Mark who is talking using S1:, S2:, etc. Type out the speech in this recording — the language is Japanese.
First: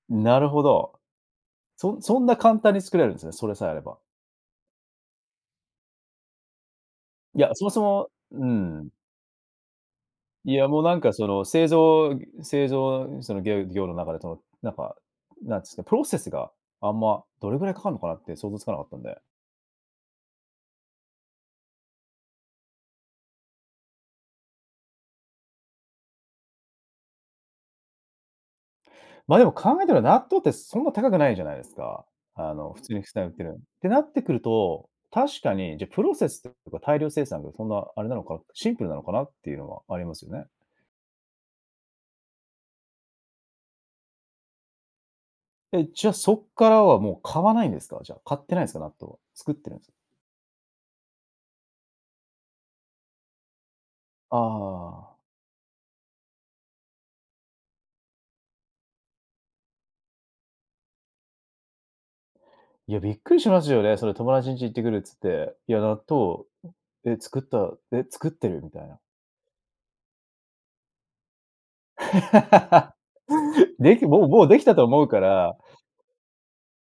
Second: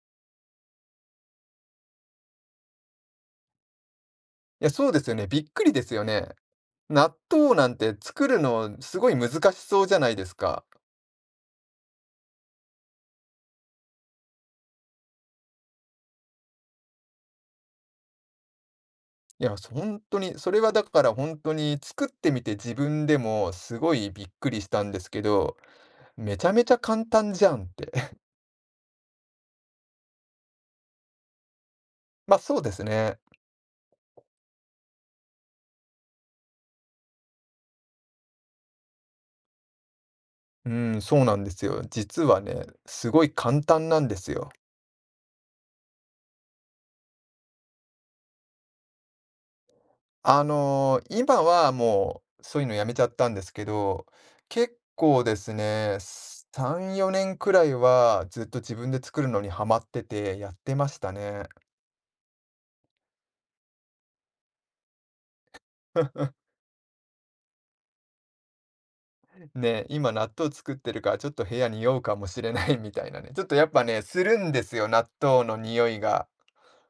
S1: なるほど。そそんな簡単に作れるんですね、それさえあれば。
S2: いや、そうですよね、びっくりですよね。納
S1: いや、
S2: 豆
S1: そ
S2: な
S1: も
S2: ん
S1: そ
S2: て
S1: も
S2: 作る
S1: う
S2: の
S1: ん。
S2: すごい難しそうじゃないです
S1: い
S2: か。
S1: や、もうなんかその、製造製造その業業の中でその、なんか、なんつか、プロセスが、あんま、どれぐらいかかるのかなって想像つかなかったんで。
S2: いや、そ、ほんとに、それはだから本当に作ってみて自分でも、すごいびっくりしたんですけど、めちゃめちゃ簡単じゃんって。
S1: まあ、でも考えてば納豆ってそんな高くないじゃないですか。
S2: ま、
S1: あ
S2: そうで
S1: の、普
S2: す
S1: 通に普
S2: ね。
S1: 段売ってるのに。てなってくると、確かに、じゃあプロセスとか大量生産がそんなあれなのかな、シンプルなのかなっていうのはありますよね。
S2: うん、そうなんですよ。実はね、すごい簡単なんですよ。
S1: え、じゃあ、そっからはもう買わないんですか？じゃあ、買ってないんすか、納豆は。作ってるんす。
S2: あの、今はもう、そういうのやめちゃったんですけど、
S1: あ
S2: 結
S1: あ。
S2: 構ですね、3、4年くらいはずっと自分で作るのにはまってて、やってましたね。
S1: いや、びっくりしますよね。それ「友達んち行ってくる」っつって、いや、納 豆、え、作った、え、作ってる、みたいな。
S2: ね、今納豆作ってるから、ちょっと部屋匂うかもしれないみ たいなね、ちょっとやっぱ
S1: で
S2: ね、
S1: き
S2: す
S1: もう
S2: る
S1: もう、
S2: ん
S1: で
S2: で
S1: きた
S2: す
S1: と
S2: よ、
S1: 思
S2: 納
S1: うか
S2: 豆
S1: ら。
S2: の匂いが。